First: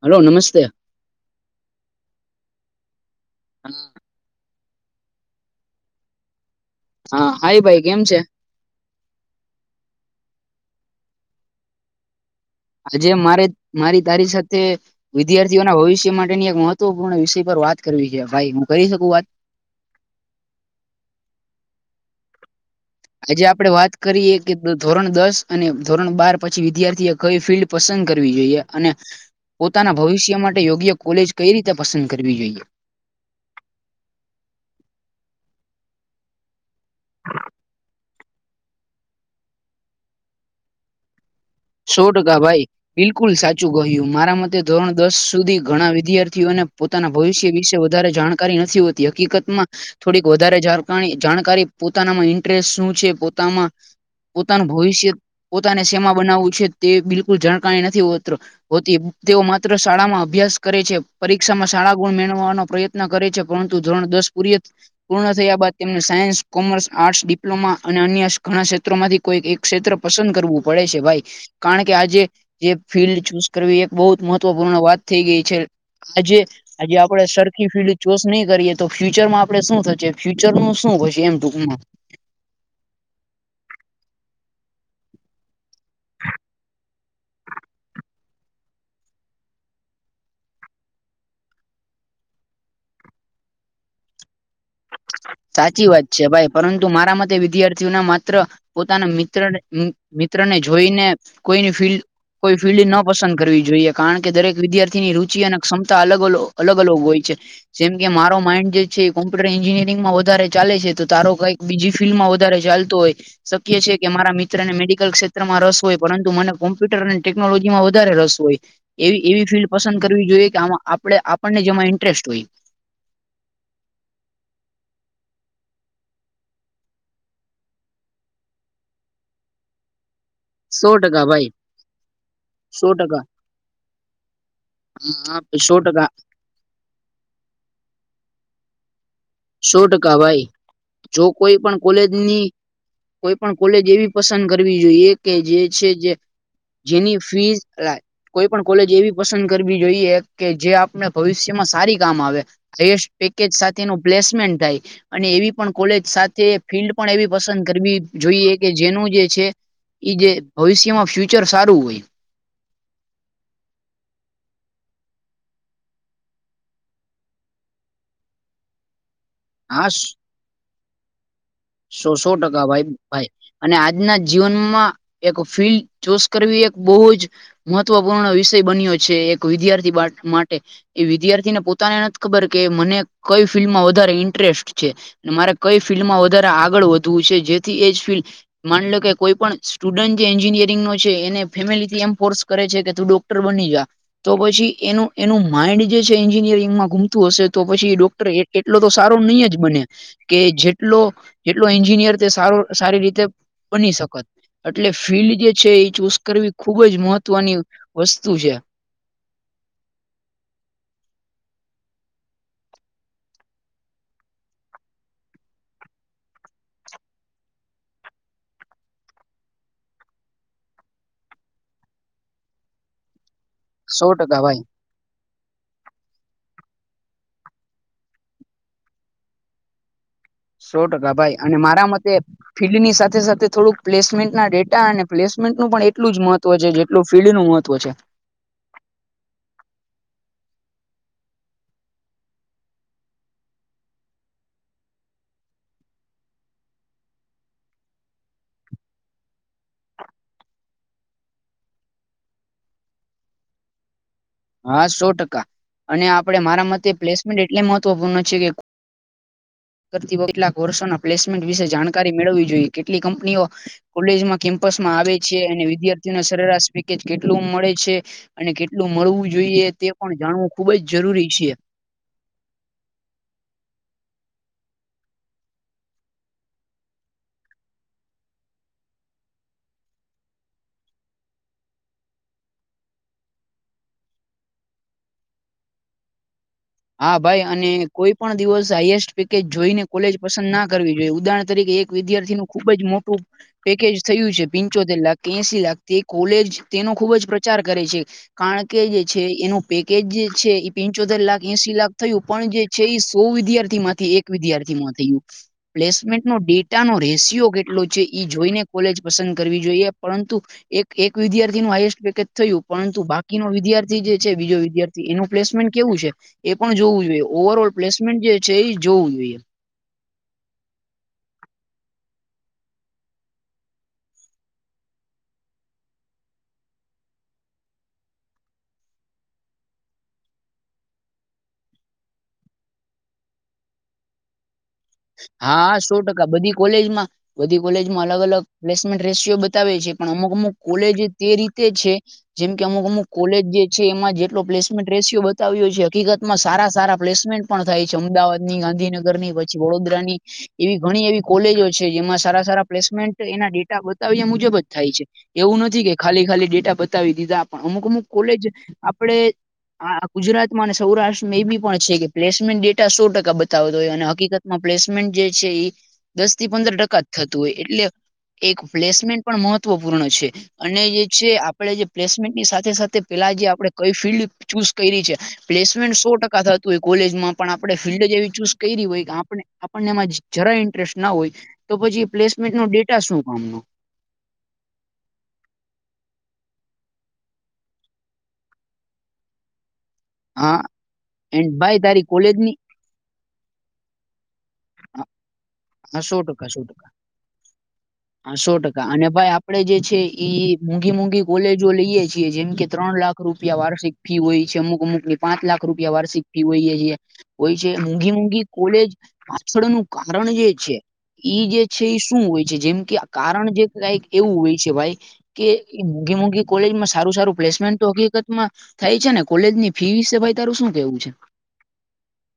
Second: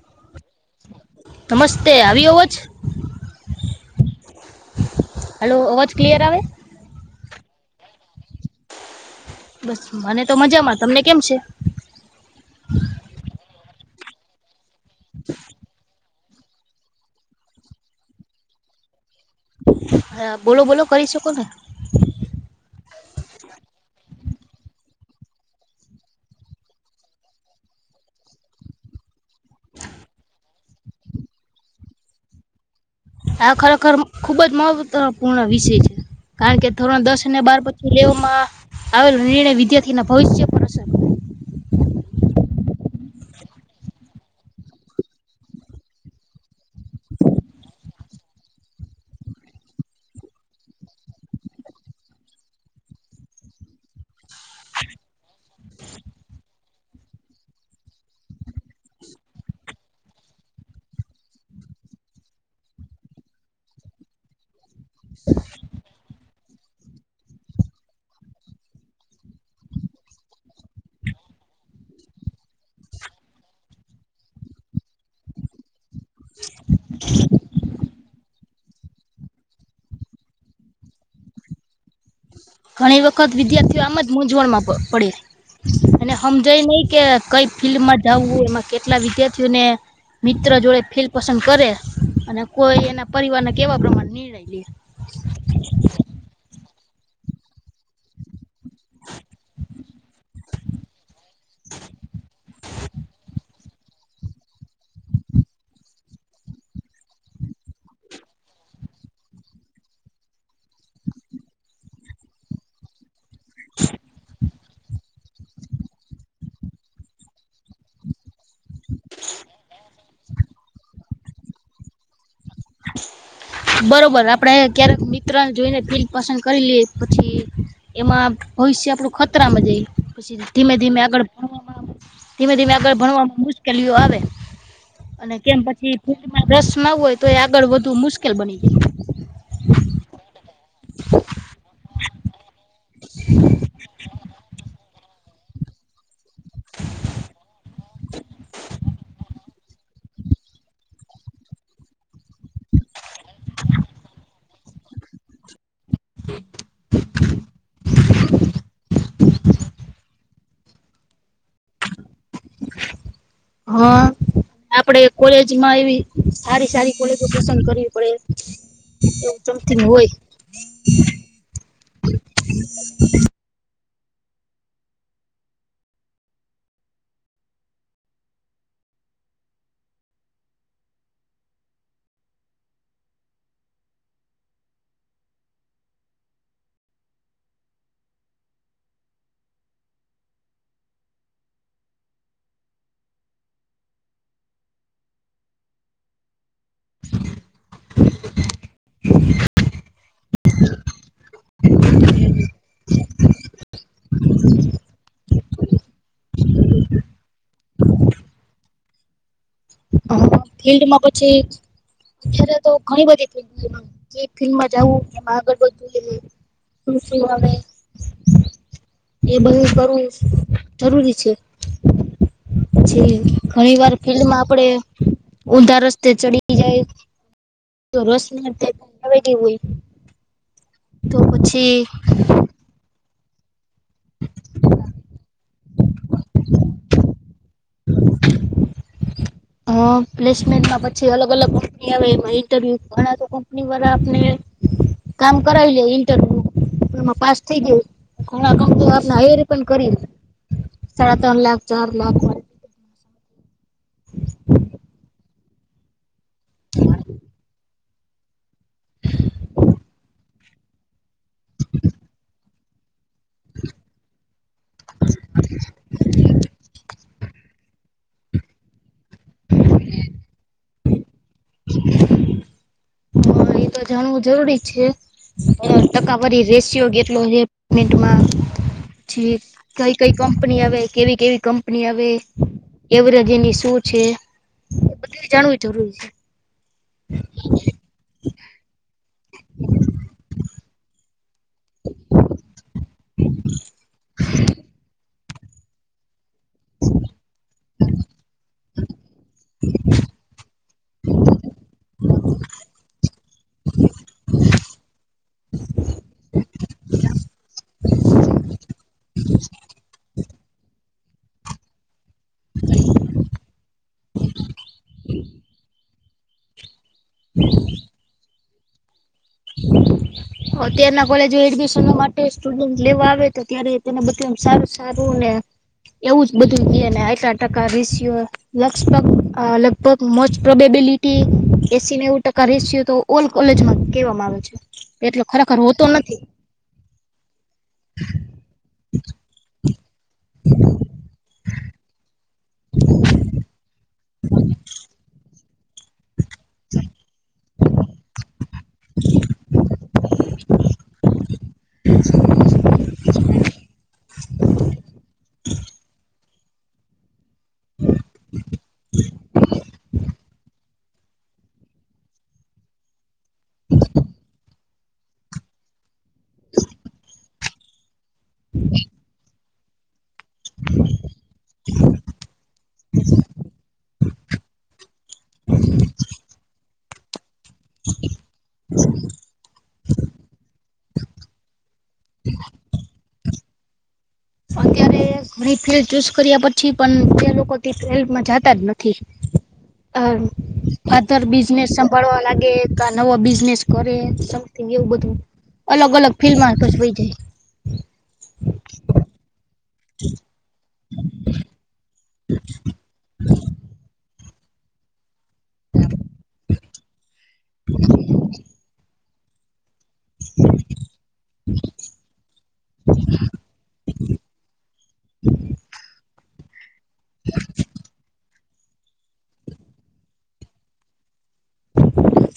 Hello નમસ્તે નમસ્તે આવી હોોજ હા હલો અવાજ ક્લિયર આવે હા હાઈ ભાઈ કેમ છે બસ મને તો મજામાં તમને કેમ છે આજે મારે મારી તારી સાથે વિદ્યાર્થીઓના ભવિષ્ય માટેની એક મહ ત્વપૂર્ણ વિષય પર વાત કરવી છે ભાઈ હું કરી શકું વાત. હ બોલો બોલો કરી શકો ને. આજે આપડે વાત કરીએ કે ધોરણ દસ અને ધોરણ બાર પછી વિદ્યાર્થી એ કઈ ફિલ્ડ. પસંદ કરવી જોઈએ અને પોતાના ભવિષ્ય માટે યોગ્ય કોલેજ કઈ રીતે પસંદ કરવી જોઈએ આ ખરેખર ખુબ જ મહત્વપૂર્ણ વિષય છે કારણ કે ધોરણ દસ અને બાર પછી લેવામાં આવેલો નિર્ણય વિદ્યાર્થી ના ભવિષ્ય પર અસર કરે. સો ટકા ભાઈ બિલકુલ સાચું કહ્યું મારા મતે ધોરણ દસ સુધી ઘણા વિદ્યાર્થીઓને. પોતાના ભવિષ્ય વિશે વધારે જાણકારી નથી હોતી હકીકતમાં. થોડીક વધારે જાણ જાણકારી પોતાનામાં ઇન્ટરેસ્ટ શું છે પોતામાં. પોતાનું ભવિષ્ય પોતાને સેમા બનાવવું છે તે બિલકુલ જાણકારી નથી ઉતર. હોતી તેઓ માત્ર શાળામાં અભ્યાસ કરે છે પરીક્ષામાં શાળા ગુણ મેળવાનો પ્રયત્ન. કરે છે પરંતુ ધોરણ દસ પૂરીય. પૂર્ણ થયા બાદ તેમને સાયન્સ કોમર્સ આર્ટસ ડિપ્લોમા અને અન્ય ઘણા ક્ષેત્રોમાંથી. કોઈ એક ક્ષેત્ર પસંદ કરવું પડે છે ભાઈ. કારણ કે આજે જે ફિલ્ડ ચૂઝ કરવી એક બહઉ જ મહત્વપૂર્ણ વાત થઈ ગઈ છે. આજે. આજે આપડે સરખી ફિલ્ડ ચૂસ નહી કરીએ તો ફ્યુચરમાં આપડે શું થશે ફ્યુચર નું શું થશે એમ ટૂંકમાં. ઘણી વખત વિદ્યાર્થીઓ આમ જ મૂઝવણમાં પડે. એને હમજાય નહી કે કઈ ફિલ્ડમાં જાવું એમાં કેટલા વિદ્યાર્થીઓને. મિત્ર જો એ ફિલ્ડ પસંદ કરે અને કોઈ એના પરિવારને કેવા પ્રમાણે નિર્ણય લે. સાચી વાત છે ભાઈ પરંતુ મારા મતે વિદ્યાર્થીઓ ના માત્ર. પોતાના મિત્ર મિત્રને જોઈને કોઈની ફિલ્ડ. કોઈ ફિલ્ડ ન પસંદ કરવી જોઈએ કારણ કે દરેક વિદ્યાર્થીની રુચિ અને ક્ષમતા અલગ અ અલગ અલગ હોય છે. જેમ કે મારો માઇન્ડ જે છે કોમ્પ્યુટર એન્જિનિયર. માં વધારે ચાલે છે તો તારો કઈક બીજી ફિલ્ડ માં વધારે ચાલતો હોય. શક્ય છે કે મારા મિત્રને મેડિકલ ક્ષેત્રમાં રસ હોય પરંતુ મને કોમ્પ્યુટર અને ટેક. નોલોજી માં વધારે રસ હોય. એવી એવી ફિલ્ડ પસંદ કરવી જોઈએ કે આમાં આપડે આપણને જેમાં ઇન્ટરેસ્ટ હોય. બરોબર આપણે ક્યારેક મિત્રને જોઈને ફીલ પસંદ કરી લઈએ પછી. એમાં ભવિષ્ય આપડું ખતરામાં જાય પછી ધીમે સો ધીમે આગળ ટકા ભાઈ ભણવામાં. ધીમે ધીમે સો આગળ ટકા ભણવામાં મુશ્કેલીઓ આવે અને હા કેમ સો પછી. ટકા રસ ના હોય તો એ આગળ વધુ મુશ્કેલ બની જાય. સો ટકા ભાઈ જો કોઈ પણ કોલેજની કોઈ પણ કોલેજ એવી. પસંદ કરવી જોઈએ કે જે છે જે. જેની ફીસ અલા કોઈ પણ કોલેજ એવી પસંદ. કરવી જોઈએ કે જે આપણે ભવિષ્યમાં સારી કામ આવે હાઈસ્ટ પેકેજ સાથે નુ. પ્લેસમેન્ટ થાય અને એવી પણ કોલેજ સાથે ફિલ્ડ પણ એવી પસંદ કરવી. જોઈએ કે જેનું જે છે એ જે ભવિષ્યમાં ફ્યુચર સારું હોય. હા. આપડે કોલેજમાં એવી સારી સારી કોલેજો પસંદ કરવી પડે. ચમથી ન હા હોય. સો સો ટકા ભાઈ. ભાઈ અને આજના જીવનમાં એક ફિલ્ડ ચૂસ કરવી એક બહુ જ. મહત્વપૂર્ણ વિષય બન્યો છે એક વિદ્યાર્થી માટે. એ વિદ્યાર્થી ને પોતાને નથી ખબર કે મને કઈ ફિલ્ડમાં વધારે ઇન્ટરેસ્ટ છે. મારે કઈ ફિલ્ડમાં વધારે આગળ વધવું છે જેથી એજ ફિલ્ડ. માન લો કે કોઈ પણ સ્ટુડન્ટ જે એન્જિનિયરિંગ નો છે એને ફેમિલીથી એમ ફોર્સ. કરે છે કે, તું ડોક્ટર બની જા. તો પછી, એનું એનું માઇન્ડ જે છે, એન્જિનિયરિંગમાં ગુમતું હશે, તો પછી ડોક્ટર એટલો તો સારો નહીં જ બને. કે જેટલો જેટલો એન્જિનિયર તે સાર સારી રીતે બની શકત એટલે ફિલ્ડ જે છે એ ચૂઝ કરવી. ખુબ જ મહત્વની વસ્તુ છે. હ ફિલ્ડમા પછી. અત્યારે તો ઘણી બધી ફિલ્ડ થઈ કઈ ફિલ્ડમાં જાઉ કેમાં આગળ વધવું. શું શું આવે. એ બધું કરવું જરૂરી છે જે. ઘણી વાર સો ફિલ્ડમાં ટકા ભાઈ આપડે ઊંધા રસ્તે ચડી જાય તો રસ મળતા ત ભ કેી હોય સો ટકા, તો ભાઈ, અને પછી મારા મતે ફિલ્ડની સાથે સાથે, થોડુંક પ્લેસમેન્ટના ડેટા અને પ્લેસમેન્ટનું પણ એટલું જ મહત્વ છે, જે એટલું ફીલ્ડ નું મહત્વ છે. અ પ્લેસમેન્ટમાં, પછી અલગ અલગ કંપની આવે. એમાં ઇન્ટરવ્યુ, ઘણા તો કંપની વારા આપણે કામ કરાવી લે ઇન્ટરવ્યુ એમાં પાસ થઈ ગયું ઘણા કંપની આપને હાયર પણ કરી લે. સાડા ત્રણ, લાખ ચાર લાખ હા સો ટકા અને આપડે મારા મતે પ્લેસમેન્ટ એટલે મહત્વપૂર્ણ છે કે [unintelligible] કર કેટલાક વર્ષોના પ્લેસમેન્ટ વિશે જાણકારી મેળવવી જોઈએ કેટલી કંપનીઓ કોલેજમાં કેમ્પસ માં આવે છે અને વિદ્યાર્થીઓને સરેરાશ પેકેજ કેટલું મળે છે? અને કેટલું મળવું જોઈએ, તે પણ જાણવું ખુબ જ જરૂરી છે. [unintelligible] તો જાણવું જરૂરી છે. તકા ફરી રેશિયો કેટલો પેમેન્ટમા જી કંઈ કંઈ કંપની આવે, કેવી કેવી કંપની આવે? એવરેજની શું છે, એ બધું જાણવું જરૂરી છે. હા, ભાઈ, અને કોઈ પણ દિવસ હાઈએસ્ટ પેકેજ જોઈને કોલેજ પસંદ ના કરવી જોઈએ. ઉદાહરણ તરીકે એક વિદ્યાર્થી નું ખુબજ મોટું પેકેજ થયું છે, પિંચોતેર લાખ કે એશી લાખ. તે કોલેજ તેનો ખૂબ જ પ્રચાર કરે છે. કારણ કે, જે છે, એનું પેકેજ, જે છે, એ પિંચોતેર લાખ. એસી લાખ થયું, પણ જે છે, એ સો વિદ્યાર્થી માંથી એક વિદ્યાર્થી માં થયું. પ્લેસમેન્ટ નો ડેટા નો રેશિયો કેટલો છે, ઈ જોઈને કોલેજ પસંદ કરવી જોઈએ. પરંતુ, એક એક વિદ્યાર્થી નું હાઈએસ્ટ પેકેજ થયું, પરંતુ બાકીનો વિદ્યાર્થી, જે છે, બીજો વિદ્યાર્થી એનું પ્લેસમેન્ટ કેવું છે? એ પણ જોવું જોઈએ. ઓવર ઓલ પ્લેસમેન્ટ, જે છે, એ જોવું જોઈએ અત્યારના કોલેજો એડમિશન માટે સ્ટુડન્ટ લેવા આવે, તો ત્યારે તેને બધું માં સારું સારું ને એવું જ બધું ને આટલા ટકા રીસિયો લગભગ, લગભગ, મોસ્ટ પ્રોબેબિલીિટી, એસી ને એવું ટકા રેસિયો, તો ઓલ કોલેજમાં કહેવામાં આવે છે. એટલે ખરેખર હા, હોતો સો નથી. ટકા બધી કોલેજ માં બધી કોલેજમાં અલગ અલગ પ્લેસમેન્ટ રેશિયો બતાવે છે, પણ અમુક અમુક કોલેજ તે રીતે છે, જેમ કે અમુક અમુક કોલેજ, જે છે, એમાં જેટલો પ્લેસમેન્ટ રેશિયો આવ્યો છે. હકીકત માં, સારા સારા પ્લેમેન્ટ પણ થાય છે, અમદાવાદ ની, ગાંધીનગર ની વડોદરાની એવી ઘણી એવી કોલેજો છે, જેમાં સારા સારા પ્લેસમેન્ટ એના ડેટા મુજબ જ થાય છે. એવું નથી કે, ખાલી ખાલી ડેટા બતાવી દીધા, પણ અમુક અમુક કોલેજ આપડે હા, ગુજરાતમાં અને સૌરાષ્ટ્રમાં એ બી પણ છે કે, પ્લેસમેન્ટ ડેટા સો ટકા બતાવતો હોય, અને હકીકત પ્લેસમેન્ટ, જે છે, એ દસ થી પંદર ટકા જ થતું હોય, એટલે એક પ્લેસમેન્ટ પણ મહત્વપૂર્ણ છે. અને જે છે આપડે જે પ્લેસમેન્ટની સાથે સાથે પેલા જે આપડ કઈ ફિલ્ડ ચૂઝ કરી છે. પ્લેસમેન્ટ સો ટકા થતું હોય કોલેજમાં પણ આપણે ફિલ્ડ એવી ચૂઝ કર હોય કે આપણને એમાં જરા ઇન્ટરેસ્ટ ના હોય તો પછી પ્લેસમેન્ટ નો ડેટા શું કામનો. અત્યારે ઘણી ફિલ્ડ ચૂઝ કર્યા પછી પણ, તે લોકો ફિલ્ડમાં જાતા જ નથી. અ હા આધર એન્ડ બિઝનેસ ભાઈ તારી સંભાળવા લાગે. કોલેજની કે નવો બિઝનેસ કરે, સમિંગ એવું, બધું અલગ હા સો અલગ ટકા ફિલ્ડમાં સો હોય ટકા જાય. હા, સો ટકા. અને ભાઈ, આપડે, જે છે, એઈ મોંઘી મોંઘી કોલેજો લઈએે છીએ, જેમ કે ત્રણ લાખ રૂપિયા વાર્ષિક ફી હોય છે, અમુક અમુક પાંચ લાખ રૂપિયા વાર્ષિક ફી હોયએ છીએ હોય છે. મોંઘી મોઘી કોલેજ પાછળનું કરણી જે. ઈ જે છે એ શું હોય છે. જેમ કે કારણ જે કઈક એવું હોય છે ભાઈ કે મોઘી મોઘી કોલેજમાં સારું સારું પ્લેસમેન્ટ તો હકીકત માં થાય છે ને કોલેજ ની ફી વિશે ભાઈ તારું શું કેવું છે?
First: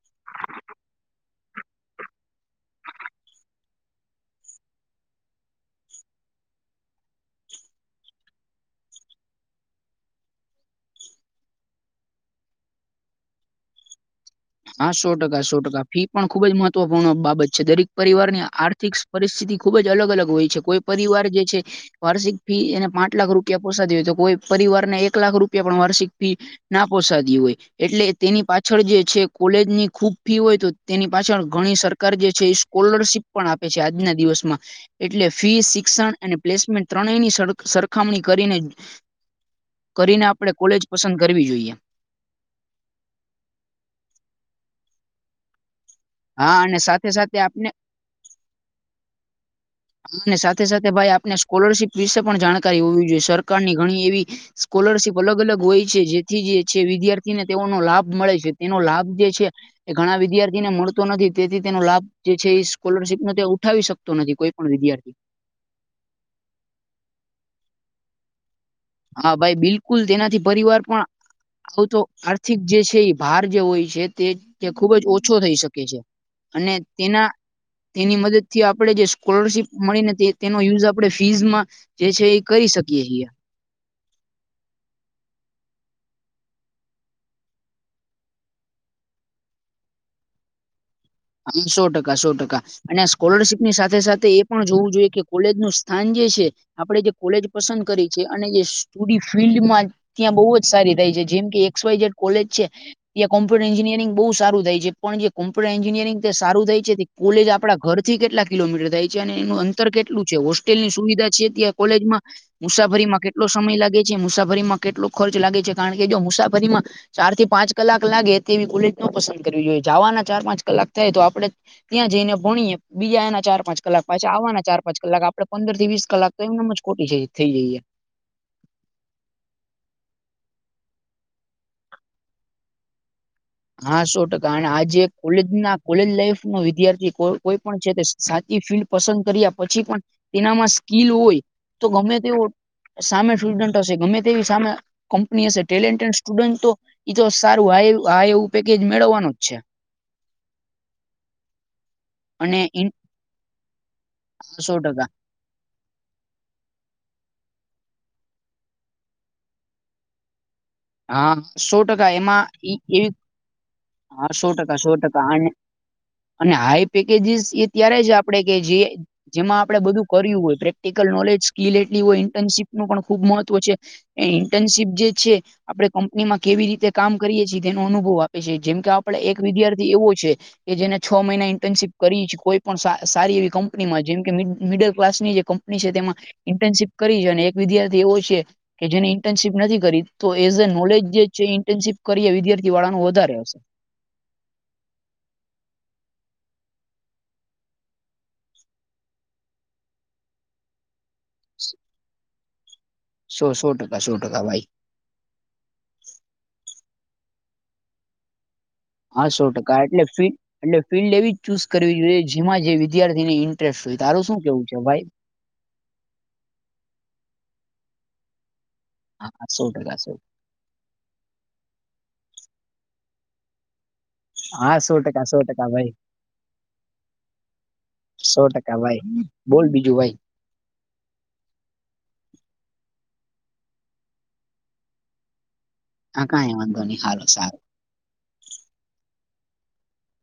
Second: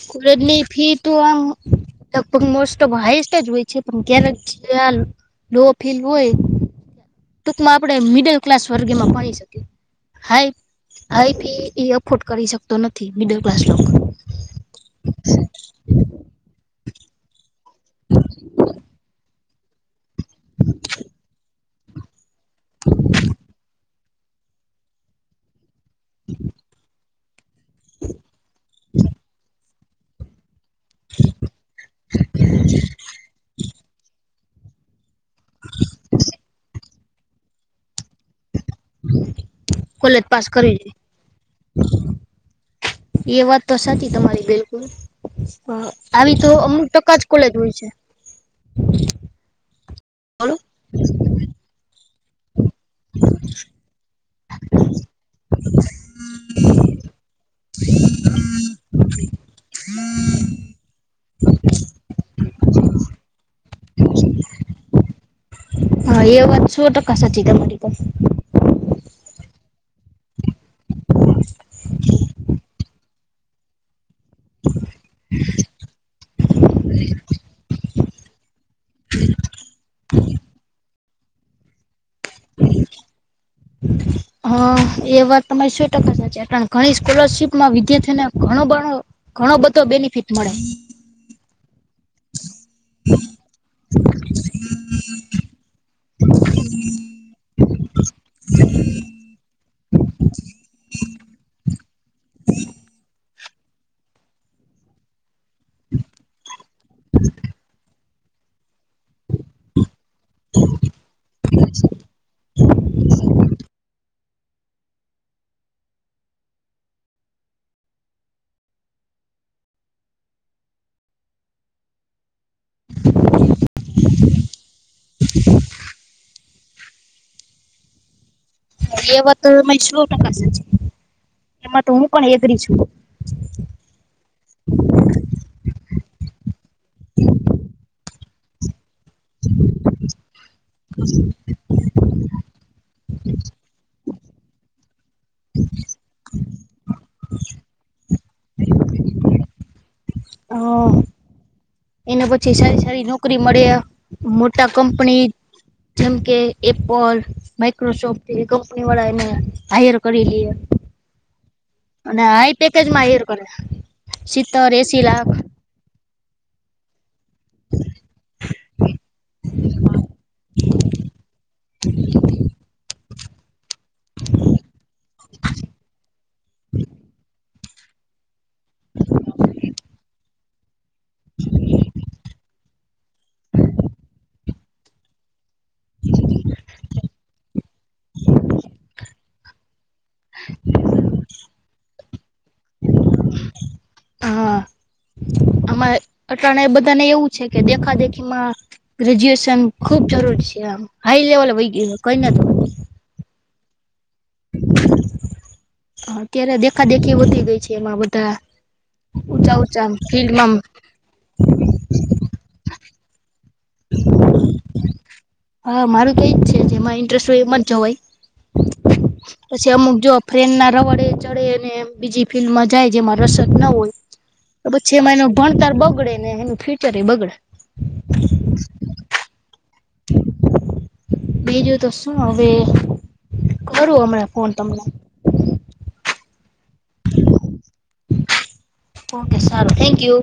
સ્કુરેટલી ફી તો અમ- લગભગ મોસ્ટ ઓફ હાાઈસ્ટ જ હોય છે. પણ ક્યારેાલ લો ફીલ હોય ટૂકમાં આપણે મિડલ ક્લાસ વર્ગમાં ભણી શકીએ. હાઈ હાઈી એ અફોર્ડ કરી શકતો નથી મિડલ ક્લાસ લોકો. હા સો ટકા સો ટકા ફી પણ ખુબ જ મહત્વપૂર્ણ બાબત છે. દરેક પરિવારની આર્થિક પરિસ્થિતિ ખુબ જ અલગ અલગ હોય છે. કોઈ પરિવાર જે છે વાર્ષિક ફી એને પાંચ લાખ રૂપિયા પોસા હોય તો કોઈ પરિવાર ને એક લાખ રૂપ પણ વાર્ષિક ફી ના પોસાદી હોય. એટલે તેની પાછળ જે છે કોલેજ ની ખુબ ફી હોય તો. તેની પાછળ ઘણી સરકાર જે છે એ સ્કોલરશીપ પણ આપે છે. આજના દિવસમાં એટલે ફી શિક્ષણ અને પ્લેસમેન્ટ ત્રણેયની સર સરખામણી કરીને કરીને કોલેજ પાસ આપડે કરી કોલેજ જાય. પસંદ કરવી જોઈએ. એ વાત તો સાચી તમારી બિલકુલ. હ આવી તો હા અને અમુક સાથે ટકા જ સાથે કોલેજ આપણે હોય છે. અને બોલો સાથે સાથે ભાઈ આપને સ્કોલરશીપ વિશે પણ જાણકારી હોવી જોઈએ. સરકારની ઘણી એવી સ્કોલરશિપ અલગ અલગ હોય છે જેથી જે છે વિદ્યાર્થી ને તેઓનો લાભ મળે છે. તેનો લાભ જે છે. એ ઘણા વિદ્યાર્થી ને મળતો નથી. તેથી તેનો લાભ સ્કોલરશીપ નો તે ઉઠાવી શકતો નથી. કોઈ પણ વિદ્યાર્થી હા એ વાત સો ટકા સાચી તમારી પર. હા ભાઈ બિલકુલ તેનાથી પરિવાર પણ આવું તો આર્થિક જે છે એ ભાર જે હોય છે તે તે ખુબ ઓછો થઈ શકે. અને તેના તેની મદદ થી આપણે જે સ્કોલરશીપ મળી ને તે તેનો યુઝ આપણે ફીઝમાં જે છે એ કરી શકીએ છીએ. હ એ વાત તમારી સો ટકા સાચી. ઘણી સ્કોલરશીપ માં વિદ્યાર્થીઓને ઘણો બણો ઘણો બધો બેનિફિટ મળે. સો ટકા સો ટકા. અને આ સ્કોલરશીપ ની સાથે સાથે એ પણ જોવું જોઈએ કે કોલેજ નું સ્થાન જે છે. આપડણે જે કોલેજ પસંદ કરી છે. અને જે પૂરી ફિલ્ડમાં ત્યાં બહુ જ સારી થાય છે. જેમ કે એક્સવાય જેડ કોલેજ છે ત્યાં કોમ્પુટર એન્જિનિયરિ બુ સારું થાય છે. પણ જે કોમ્પ્યટર એન્જનયરંગ સારું થાય છે. કોલેજ આપણા ઘરથી કેટલા કિલોમીટર થાય છે અને એનું અંતર કેટલું છે. લની સુવિધા છે ત્યાં કોલેજમાં? મુસાફરીમાં કેટલો સમય લાગે છે મુસાફરીમાં કેટલો ખર્ચ લાગે છે. કારણ કે જો મુસાફરીમાં ચાર થી પાંચ કલાક લાગે તેવી કોલેજ નો પસંદ કરવી જોઈએ. જવાના ચાર પાંચ કલાક થાય તો આપડે ત્યાં જઈને ભણીએ બીજા એના ચાર પાંચ કલાક પાછી આવવાના ચારં પાંચ કલાક આપડે પંદર થી વીસ કલાક તો એમનેમ જ ખોટી થઈ જઈએ એ વાતરી સો ટકા એમાં તો હું પણ એગરી છું હા સો ટકા અને આજે કોલેજ ના કોલેજ લાઈફ નો વિદ્યાર્થી કોઈ પણ છે તે સાચી ફિલ્ડ પસંદ કર્યા પછી પણ તેનામાં સ્કીલ હોય તો ગમે તે સામે સ્ટુડન્ટ હશે ગમે તેવી સામે કંપની હશે ટેલેન્ટેડ સ્ટુડન્ટ તો તો સારું આ એવું પેકેજ મેળવવાનું જ છે. હા. એના પછી અને સારી સારી નોકરી મળે. મોટા સો ટકા કંપની જેમ કે એપ. માઇક્રોસોફ્ટથી કંપની વાળા એને હાયર કરી લ. હા સો ટકા એમાં એવી હાયર કરે હા સો સિત્તેર ટકા સો એસી ટકા લાખ અને અને હાઈ પેકેજીસ એ ત્યારે જ આપણેે કે જે જેમાં આપણે બધું કર્યું હોય પ્રેક્ટિકલ નોલેજ સ્કીિલ એટલી હોય ઇન્ટર્નશીપ પણ ખુબ મહત્વ છે એ ઇન્ટર્નશીપ જે છે આપે કંપનીમાં કેવી રીતે કામ કરી તેનો અનુભવ આપે છે જેમ કે આપડ એક વિદ્યાર્થી એવો છે કે જેને છ મહિના ઇન્ટર્નશીપ કરી છી કોઈ પણ સારી એવી કંપનીમાં જેમ કે મિડલ ક્લાસ ની જે કંપની છે તેમાં ઇન્ટર્નશીપ કરી છે અને એક વિદ્યાર્થી એવો છે કે જેને ઇન્ટર્નશીપ નથી કરી તો એઝ અ નોલેજ જે છે ઇન્ટર્નશીપ કરી વિદ્યાર્થી વાળા વધારે હશે હા આમાં અટણા બધાને એવું છે કે દેખા દેખીમાં ગ્રેજ્યુએશન ખુબ જરૂરી છે આમ હાઈ લેવલ વ ગય કઈ નને તો સો સો ટકા સો ટકા ભાઈ અત્યારે દેખા દેખી વધી ગઈ છે એમાં બધા હસો ઊંચા ટકા ઊંચા એટલે ફી ફિલ્ડમાં એટલે ફિલ્ડ એવી ચૂઝ કરવી જોઈએ જેમાં જે વિદ્યાર્થીને ઇન્ટરેસ્ટ હોય તારું શું કેવું છે ભાઈ હા મારું તો એજ છે જેમાં ઇન્ટરેસ્ટ હોય એમ જ જવાય હા સો પછી અમુક ટકા સો જોબ ફ્રેન ના રવડે ચડે અને બીજી ફિલ્ડમાં જાય જેમાં રસદ ના હોય હા પછછ સો એમાં એનો ટકા સો ટકા ભણતર ભાઈ બગડે ને એનું ફીટર બગડે સો ટકા ભાઈ બોલ બીજું ભાઈ બીજું તો શું હવે કરું હમણાં ફોન તમને હા કં વાંધો ન હાલો સારું ઓકે સરાર થેન્ક યુ